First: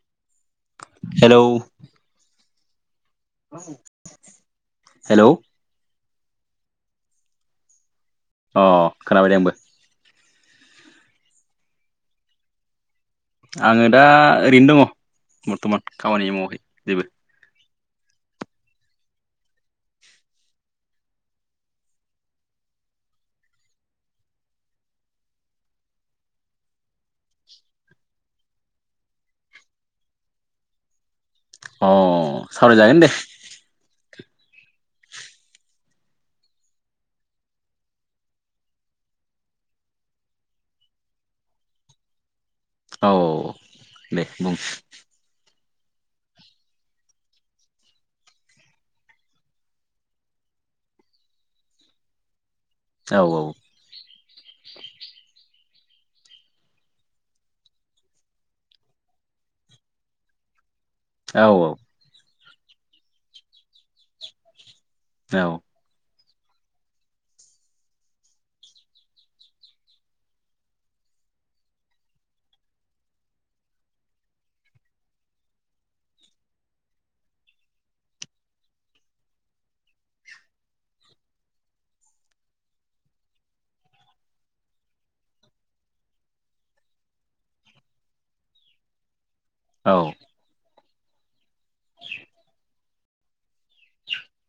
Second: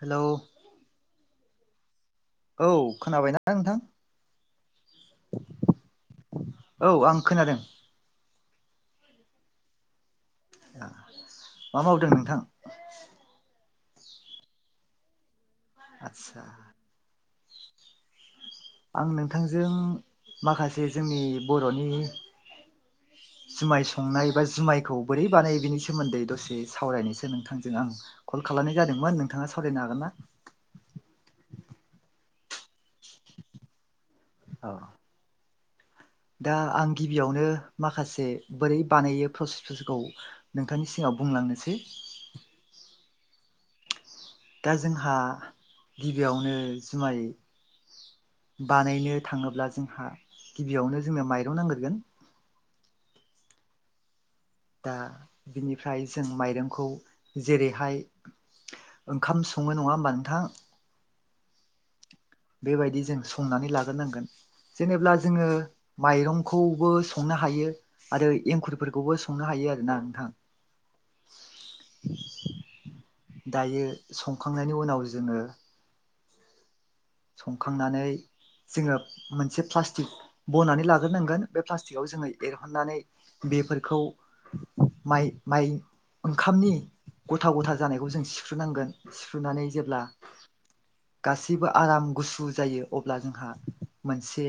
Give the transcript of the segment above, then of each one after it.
Hello hello औ खोनाबायना नोंथां हेलौ औ आं खोनादों अ खोनाबाय दे आंबो मा मावदों नोंथां आङो दा ओरैनो दङ बर्थमान खामानि आदसा मावाखै जेबो आं नोंथांजों माखासे जोंनि बर'नि जुमाय संनाय बा जुमायखौ बोरै बानायो बिनि सोमोन्दै दसे सावरायनायसो नोंथांजों आं कल खालामनाय जादोंमोन नोंथाङा सावरायनो हागोन ना अ सावरायजागोन दे औ दा आं गिबियावनो माखासे बोरै बानायो प्रसेसफोरखौ नोंथांनि सिगाङाव बुंलांनोसै औ दे बुं दा जोंहा गिबियावनो जुमाय बानायनो थाङोब्ला जोंहा गिबियावनो जोंनो माइरं नांगोरगोन औ औ दा बिनिफ्राय जों माइरंखौ जेरैहाय ओंखाम सङो नङा होमबा नोंथां? औ औ। बेबायदि जों संनानै लाग्रोनांगोन। जेनेब्ला औ जोङो माइरंखौबो संनो हायो आरो एंखुरफोरखौबो संनो हायो आरोना नोंथां। [inaudible] दायो संखांनायनि उनाव जोङो संखांनानै जोङो मोनसे प्लास्टिक बनानै लाग्रोनांगोन बे प्लास्टिकआव जोङो एरहननानै बेफोरखौ माइ माइ ओंखामनि गथा गथा जानायखौ जों सिख्रुबनांगोन सिख्रुबनानै औ जेब्ला गासैबो आराम गुसु जायो अब्ला जोंहा मोनसे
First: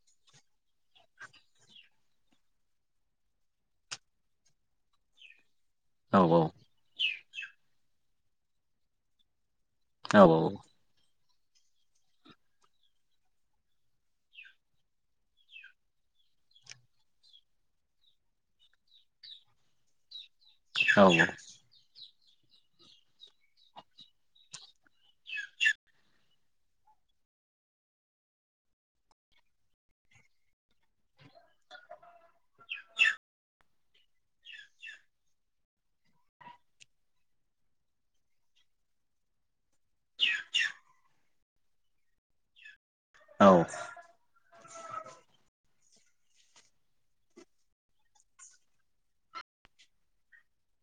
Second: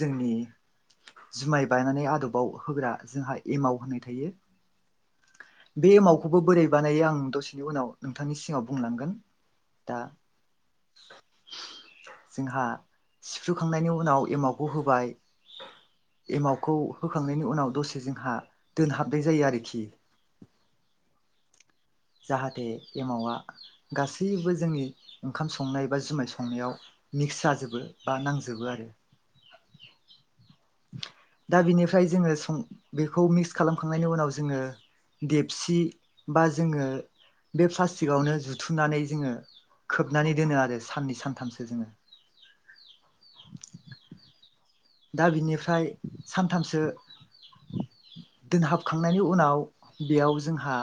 जोंनि जुमाय बायनानै आदबाव होग्रा जोंहा एमाव होननाय थायो। बे औ एमावखौबो बोरै बानायो आं दसेनि उनाव नोंथांनि सिगाव बुंलांगोन। दा औ औ औ। जोंहा सिफ्रुखांनायनि उनाव एमावखौ होबाय एमावउखौ होखांनायनि उनाव दसे जोंहा दोनहाबनाय जायो आरोखि। औ। जाहाथे एमावा गासैबो जोंनि ओंखाम संनाय बा जुमाय संनायाव मिक्स जाजोबो बा नांजोबो आरो। दा बिनिफ्राय जोङों बेखौ मिक्स खालामखांनायनि उनाव जोङो देगसि बा जोङो बे प्लास्टिकआवनो जुथुमनानै जोङो खोबनानै दोनो आरो साननै सानथामसो जोङो। औ। दा बिनिफ्राय सानथामसो दोनहाबखांनायनि उनाव बेयाव जोंहा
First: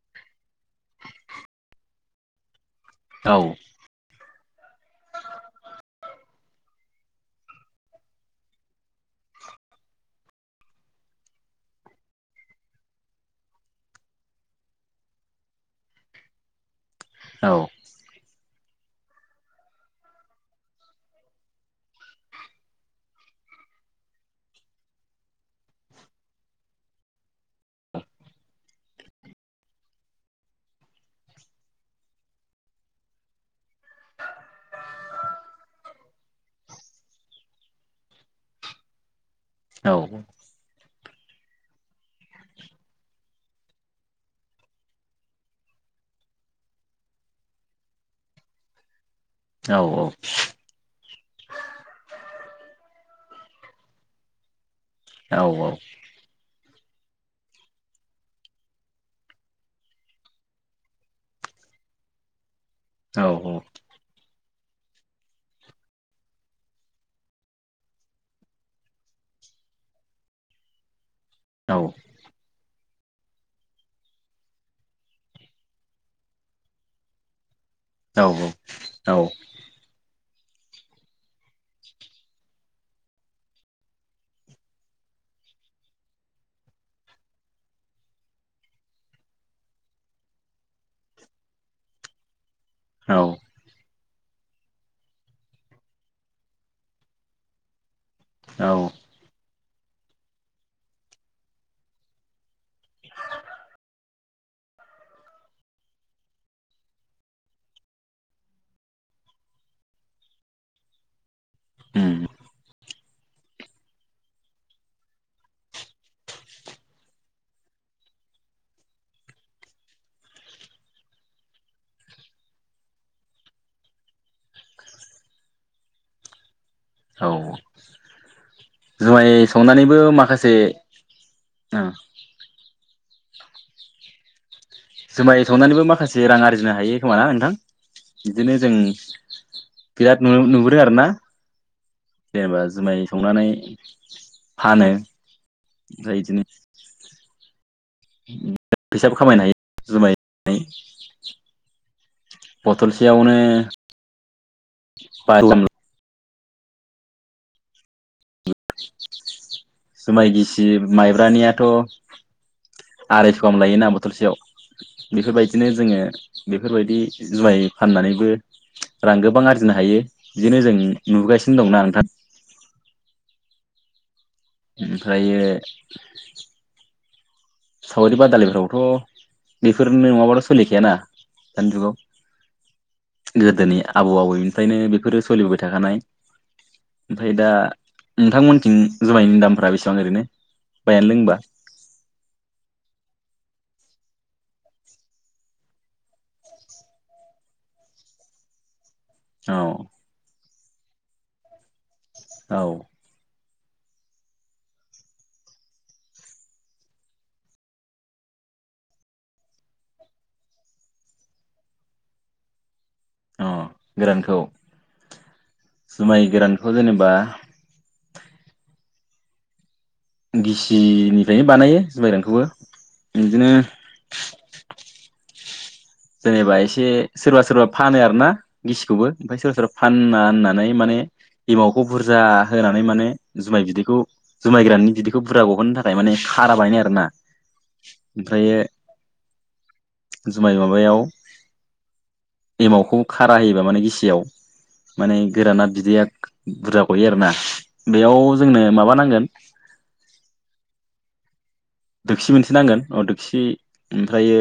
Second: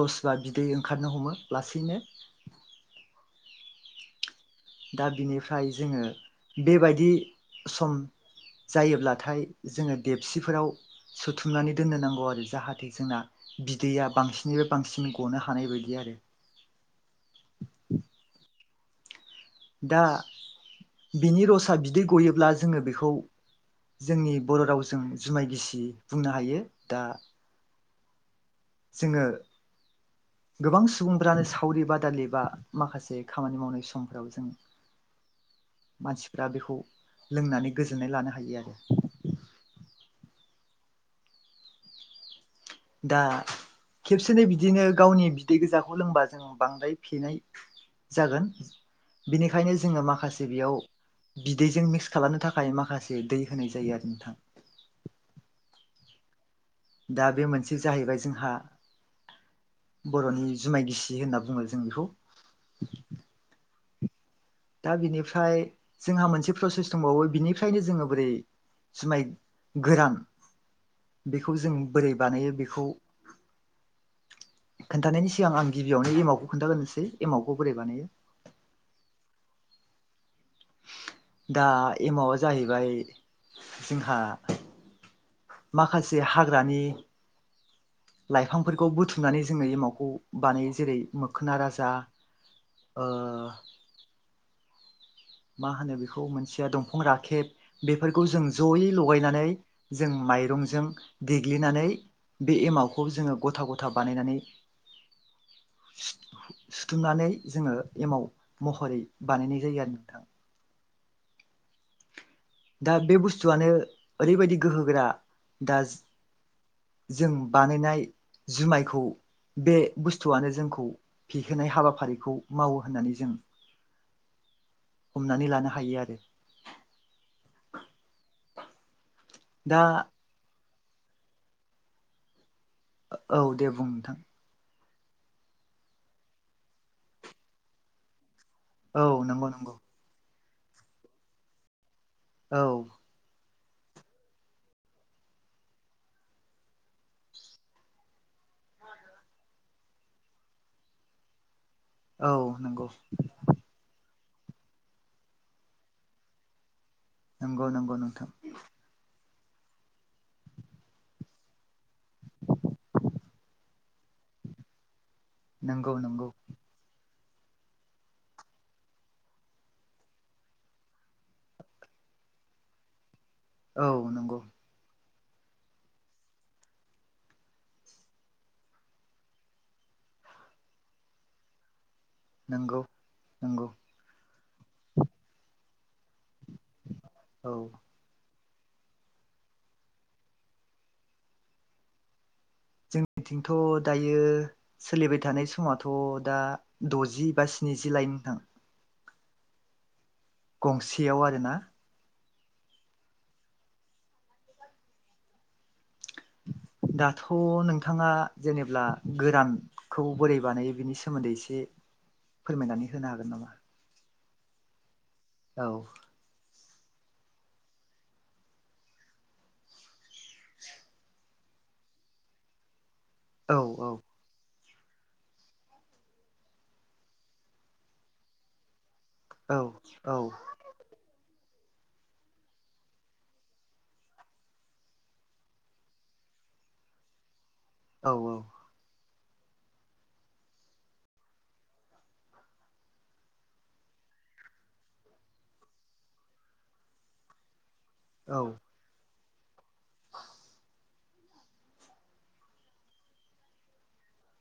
रस बा बिदै ओंखारनो हमो लासैनो। औ। दा बिनिफ्राय जोङो बेबायदि सम जायोब्लाथाय जोङो देपसिफोराव सोथुमनानै दोननो नांगौ आरो। जाहाथे जोंना बिदैया बांसिननिफ्राय बांसिन गनो हानाय बायदि आरो। औ। दा बिनि रसा बिदै गयोब्ला जोङो बेखौ जोंनि बर' रावजों जुमाय गिसि बुंनो हायो। दा जोङो गोबां सुबुंफ्रानो सावरि बादालि बा माखासे खामानि मावनाय समफोराव जों मानसिफ्रा बेखौ लोंनानै गोजोननाय लानो हायो आरो। औ। दा खेबसेनो बिदिनो गावनि बिदै गोजाखौ लोंबा जों बांद्राय फेनाय जागोन बिनिखायनो जोङो माखासे बेयाव बिदैजों मिक्स खालामनो थाखाय माखासे दै होनाय जायो आरो नोंथां। औ औ। दा बे मोनसे जाहैबाय जोंहा बर'नि जुमाय गिसि होनना बुङो जों बेखौ। औ औ। दा बिनिफ्राय जोंहा मोनसे प्रसेस दंबावो बिनिफ्रायनो जोङो बोरै जुमाय गोरान बेखौ जों बोरै बानायो बेखौ खोनन्थानायनि सिगां आं गिबियावनो एमावखौ खोन्थाग्रोसै एमावखौ बोरै बानायो। औ औ औ। दा एमावआ जाहैबाय जोंहा माखासे हाग्रानि लाइफांफोरखौ बुथुमनानै जोङो एमावखौ बानायो जेरै मोखोना राजा ओ मा होनो बेखौ मोनसेया दंफां राखेब बेफोरखौ जों जयै लगायनानै जों माइरंजों देग्लिनानै बे एमावखौ जोङो गथा गथा बानायनानै [unintelligible] सुथुमनानै जोङो एमाव महरै बानायनाय जायो आरो नोंथाङा उम दा बे बुस्थुआनो ओरैबायदि गोहोगोरा दा जों बानायनाय जुमायखौ बे बुस्थुआनो जोंखौ फेहोनाय हाबाफारिखौ मावो होननानै जों हमनानै लानो हायो आरो औ जुमाय दा संनानैबो माखासे औ दे बुं नोंथां जुमाइ संनानैबो माखासे रां आर्जिनो हायो खोमा ना नोंथां बिदिनो जों औ नंगौ नंगौ बिराद नु नुबुदों आरो ना जेनेबा औ जुमाइ संनानै फानो ओमफ्राय बिदिनो फैसाबो खामायनो हायो जुमाय [unintelligible] औ नंगौ बथल सेयावनो बाजि [unintelligible] नंगौ नंगौ नोंथां जुमाय गिसि माइब्रानियाथ' आरायस' गाहाम लायोना बथलसेयाव बेफोरबायदिनो नंगौ जोङो नंगौ बेफोरबायदि जुमाइ फाननानैबो रां गोबां आरजिनो हायो बिदिनो जों नुबोगासिनो दं ना नोंथां औ नंगौ ओमफ्रायो सावरि बादालिफोरावथ' बेफोर नङाबाथ' सोलिखायाना दानि जुगाव नंगौ नंगौ गोदोनि आबौ आबौनिफ्रायनो बेफोरो सोलिबोबाय थाखानाय ओमफ्राय दा औ नोंथांमोनथिं जुमायनि दामफ्रा बेसेबां ओरैनो बायनानै लोंबा जोंनिथिंथ' दायो सोलिबाय थानाय समावथ' दा द'जि बा स्निजि लायो नोंथां औ गंसेयाव आरोना औ दाथ' नोंथाङा जेनेब्ला गोरान खौ बोरै बानायो बिनि सोमोन्दै एसे फोरमायनानै होनो हागोन अ नामा गोरानखौ औ जौमाइ गोरानखौ जेनेबा गिसिनिफ्रायनो बानायो जौमाइ गोरानखौबो बिदिनो औ औ जेनेबा एसे सोरबा सोरबा फानो आरोना गिसिखौबो ओमफ्राय सोरबा औ सोरबा औ फाना होनोना नाय माने एमावखौ बुरजा होनानै माने जौमाइ बिदैखौ जौमाइ गोराननि बिदैखौ बुरजा गहोनो थाखाय माने खारा बायनायनो आरोना [unintelligible] औ औ ओमफ्रायो जौमाइ माबायाव एमावखौबो खारा होयोबा माने गिसियाव माने गोराना बिदैया बुरजा गयो आरोना बेयाव औ जोंनो माबानांगोन [inaudible] दोखसि मोनसे नांगोन अ दोखसि ओमफ्रायो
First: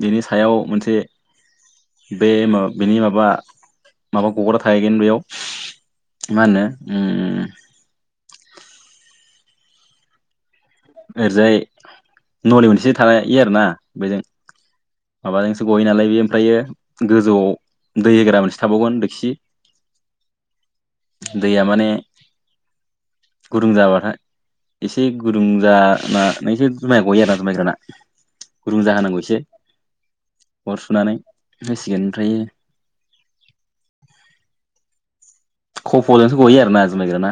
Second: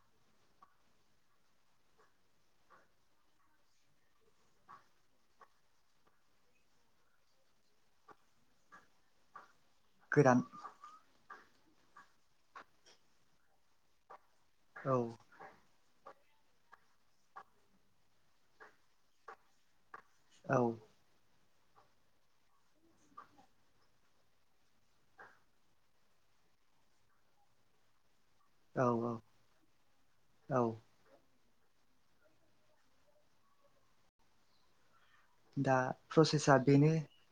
बेनि सायाव मोनसे बे मा बेनि माबा माबा गग्रा थाहैगोन बेयाव मा होनो ओ गोरान ओरैजाय नलि मोनसे थायो आरोना बेजों औ माबाजोंसो गयो नालाय बे ओमफ्रायो गोजौआव दै होग्रा मोनसे थाबावगोन देखसि औ दैया माने गुदुं जाबाथाय एसे गुदुं जानानैसो जुमाइ गयो आरोना जुमाइ जाना गुदुं औ औ जाहोनांगौ एसे औ अर सुनानै होसिगोन ओमफ्रायो दा खफ'जोंसो प्रसेसा गयो आरोना बेनो जुमाय गोराना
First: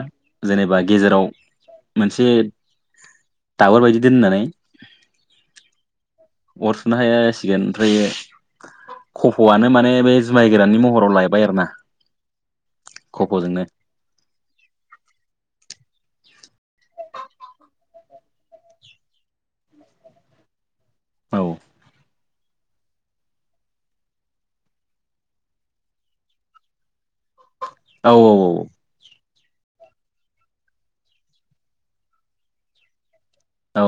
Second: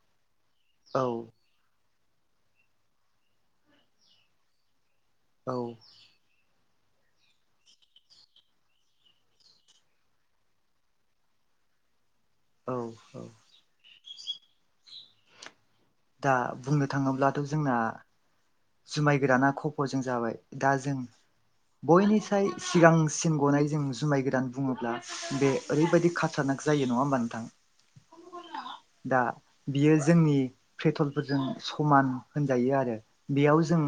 जेनेबा औ गेजेराव मोनसे दाबोर बायदि दोननानै औ अर सुना होसिगोन ओमफ्रायो खफ'आनो माने बे जुमाय गोरानानि महराव लायबाय आरो ना औ नंगौ खफ'जोंनो दा बुंनो थाङोब्लाथ' जोंना जुमाय गोराना खफ'जों जाबाय दा जों औ बयनिख्रुय सिगांसिन गनाय जों जुमाय गोरान बुङोब्ला बे ओरैबायदि खाथारनाक जायो नङा होमबा नोंथां औ औ औ दा बियो जोंनि पेट्रलफोरजों समान होनजायो आरो बेयाव जों औ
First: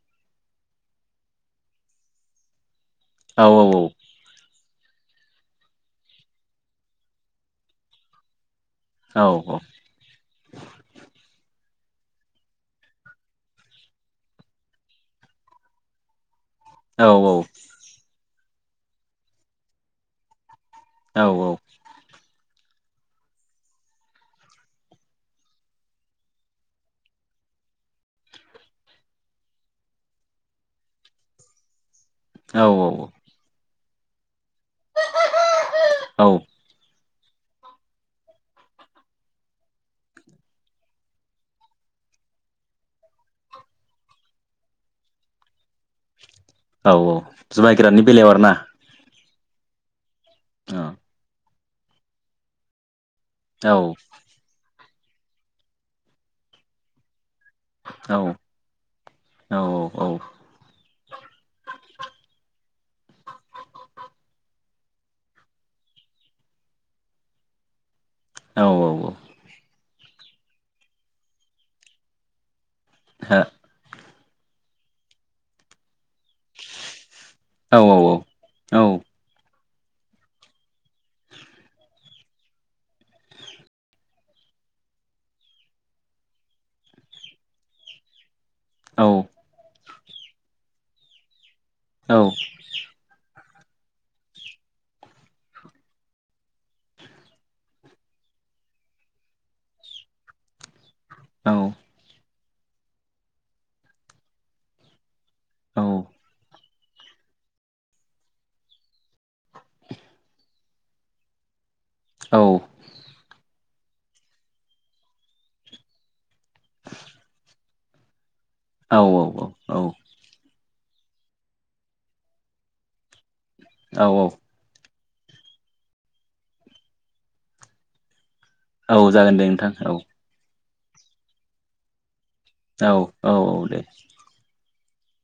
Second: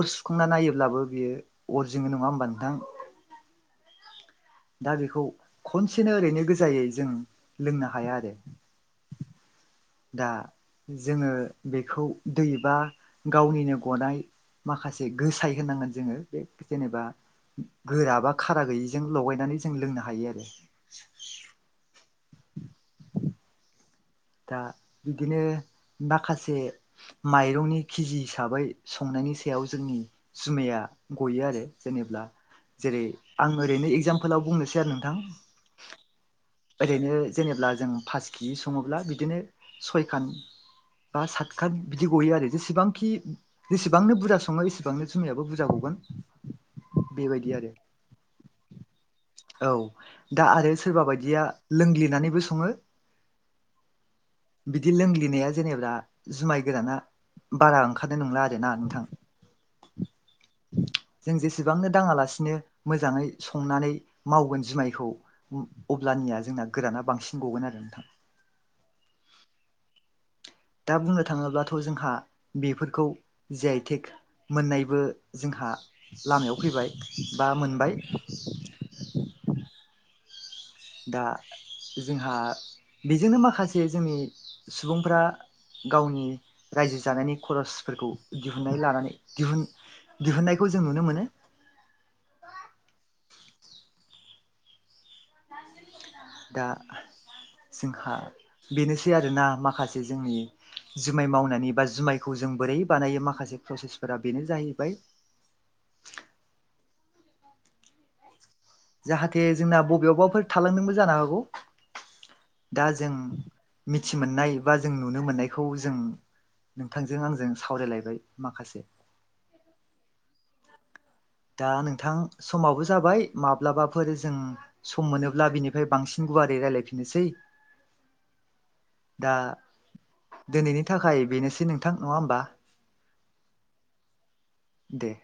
अर सुखांना नायोब्लाबो बियो अर जोंङो नङा होमबा नोंथां औ औ औ दा बेखौ खनसेनो ओरैनो गोजायै जों लोंनो हाया आरो औ औ दा जोङो बेखौ दैबा गावनिनो गनाय माखासे गोसाय होननांगोन जोङो बे जेनेबा औ गोरा बा खारा गैयिजों लगायनानै जों लोंनो हायो आरो औ औ दा बिदिनो माखासे माइरंनि केजि हिसाबै संनायनि सायाव जोंनि जुमाया गयो आरो जेनेब्ला जेरै आं ओरैनो एगजामपोलाव बुंनोसै आरो नोंथां [inaudible] औ ओरैनो जेनेब्ला जों पास केिजि सङोब्ला बिदिनो सयखान बा सातखान बिदि गयो आरो जेसेबांखि जेसेबांनो बुरजा सङो एसेबांनो जुमायाबो बुरजा गगोन औ औ बेबायदि आरो जुमाय गोराननि बेलायाव आरोना औ दा आरो सोरबा बायदिया लोंग्लिनानैबो सङो औ बिदि लोंग्लिनाया जेनेबा जुमाय गोराना बारा औ ओंखारनाय नंला आरो ना नोंथां औ जों जेसेबांनो दाङालासिनो मोजाङै संनानै मावगोन जुमायखौ अब्लानिया जोंना गोराना बांसिन गगोन आरो नोंथां औ औ औ दा बुंनो थाङोब्लाथ' जोंहा बेफोरखौ हो जि आइटेक मोननायबो जोंहा लामायाव फैबाय बा औ मोनबाय औ दा जोंहा बेजोंनो माखासे जोंनि सुबुंफ्रा गावनि रायजो जानायनि खरसफोरखौ दिहुननाय लानानै दिहुन दिहुननायखौ जों नुनो मोनो औ दा जोंहा बेनोसै आरोना माखासे जोंनि जुमाय मावनानै बा जुमायखौ जों बोरै बानायो माखासे प्रसेसफोरा बेनो जाहैबाय औ जाहाथे जोंना बबेयावबाफोर थालांदोंबो जानो हागौ औ दा जों मिथि मोननाय बा जों नुनो मोननायखौ जों नोंथांजों आंजों सावरायलायबाय माखासे औ औ औ दा नोंथां समाबो जाबाय औ माब्लाबाफोर जों सम मोनोब्ला बिनिफ्राय बांसिन गुवारै रायलायफिननोसै औ दा जागोन दे नोंथां औ दिनैनि थाखाय बेनोसै नोंथां नङा होमबा औ औ औ दे दे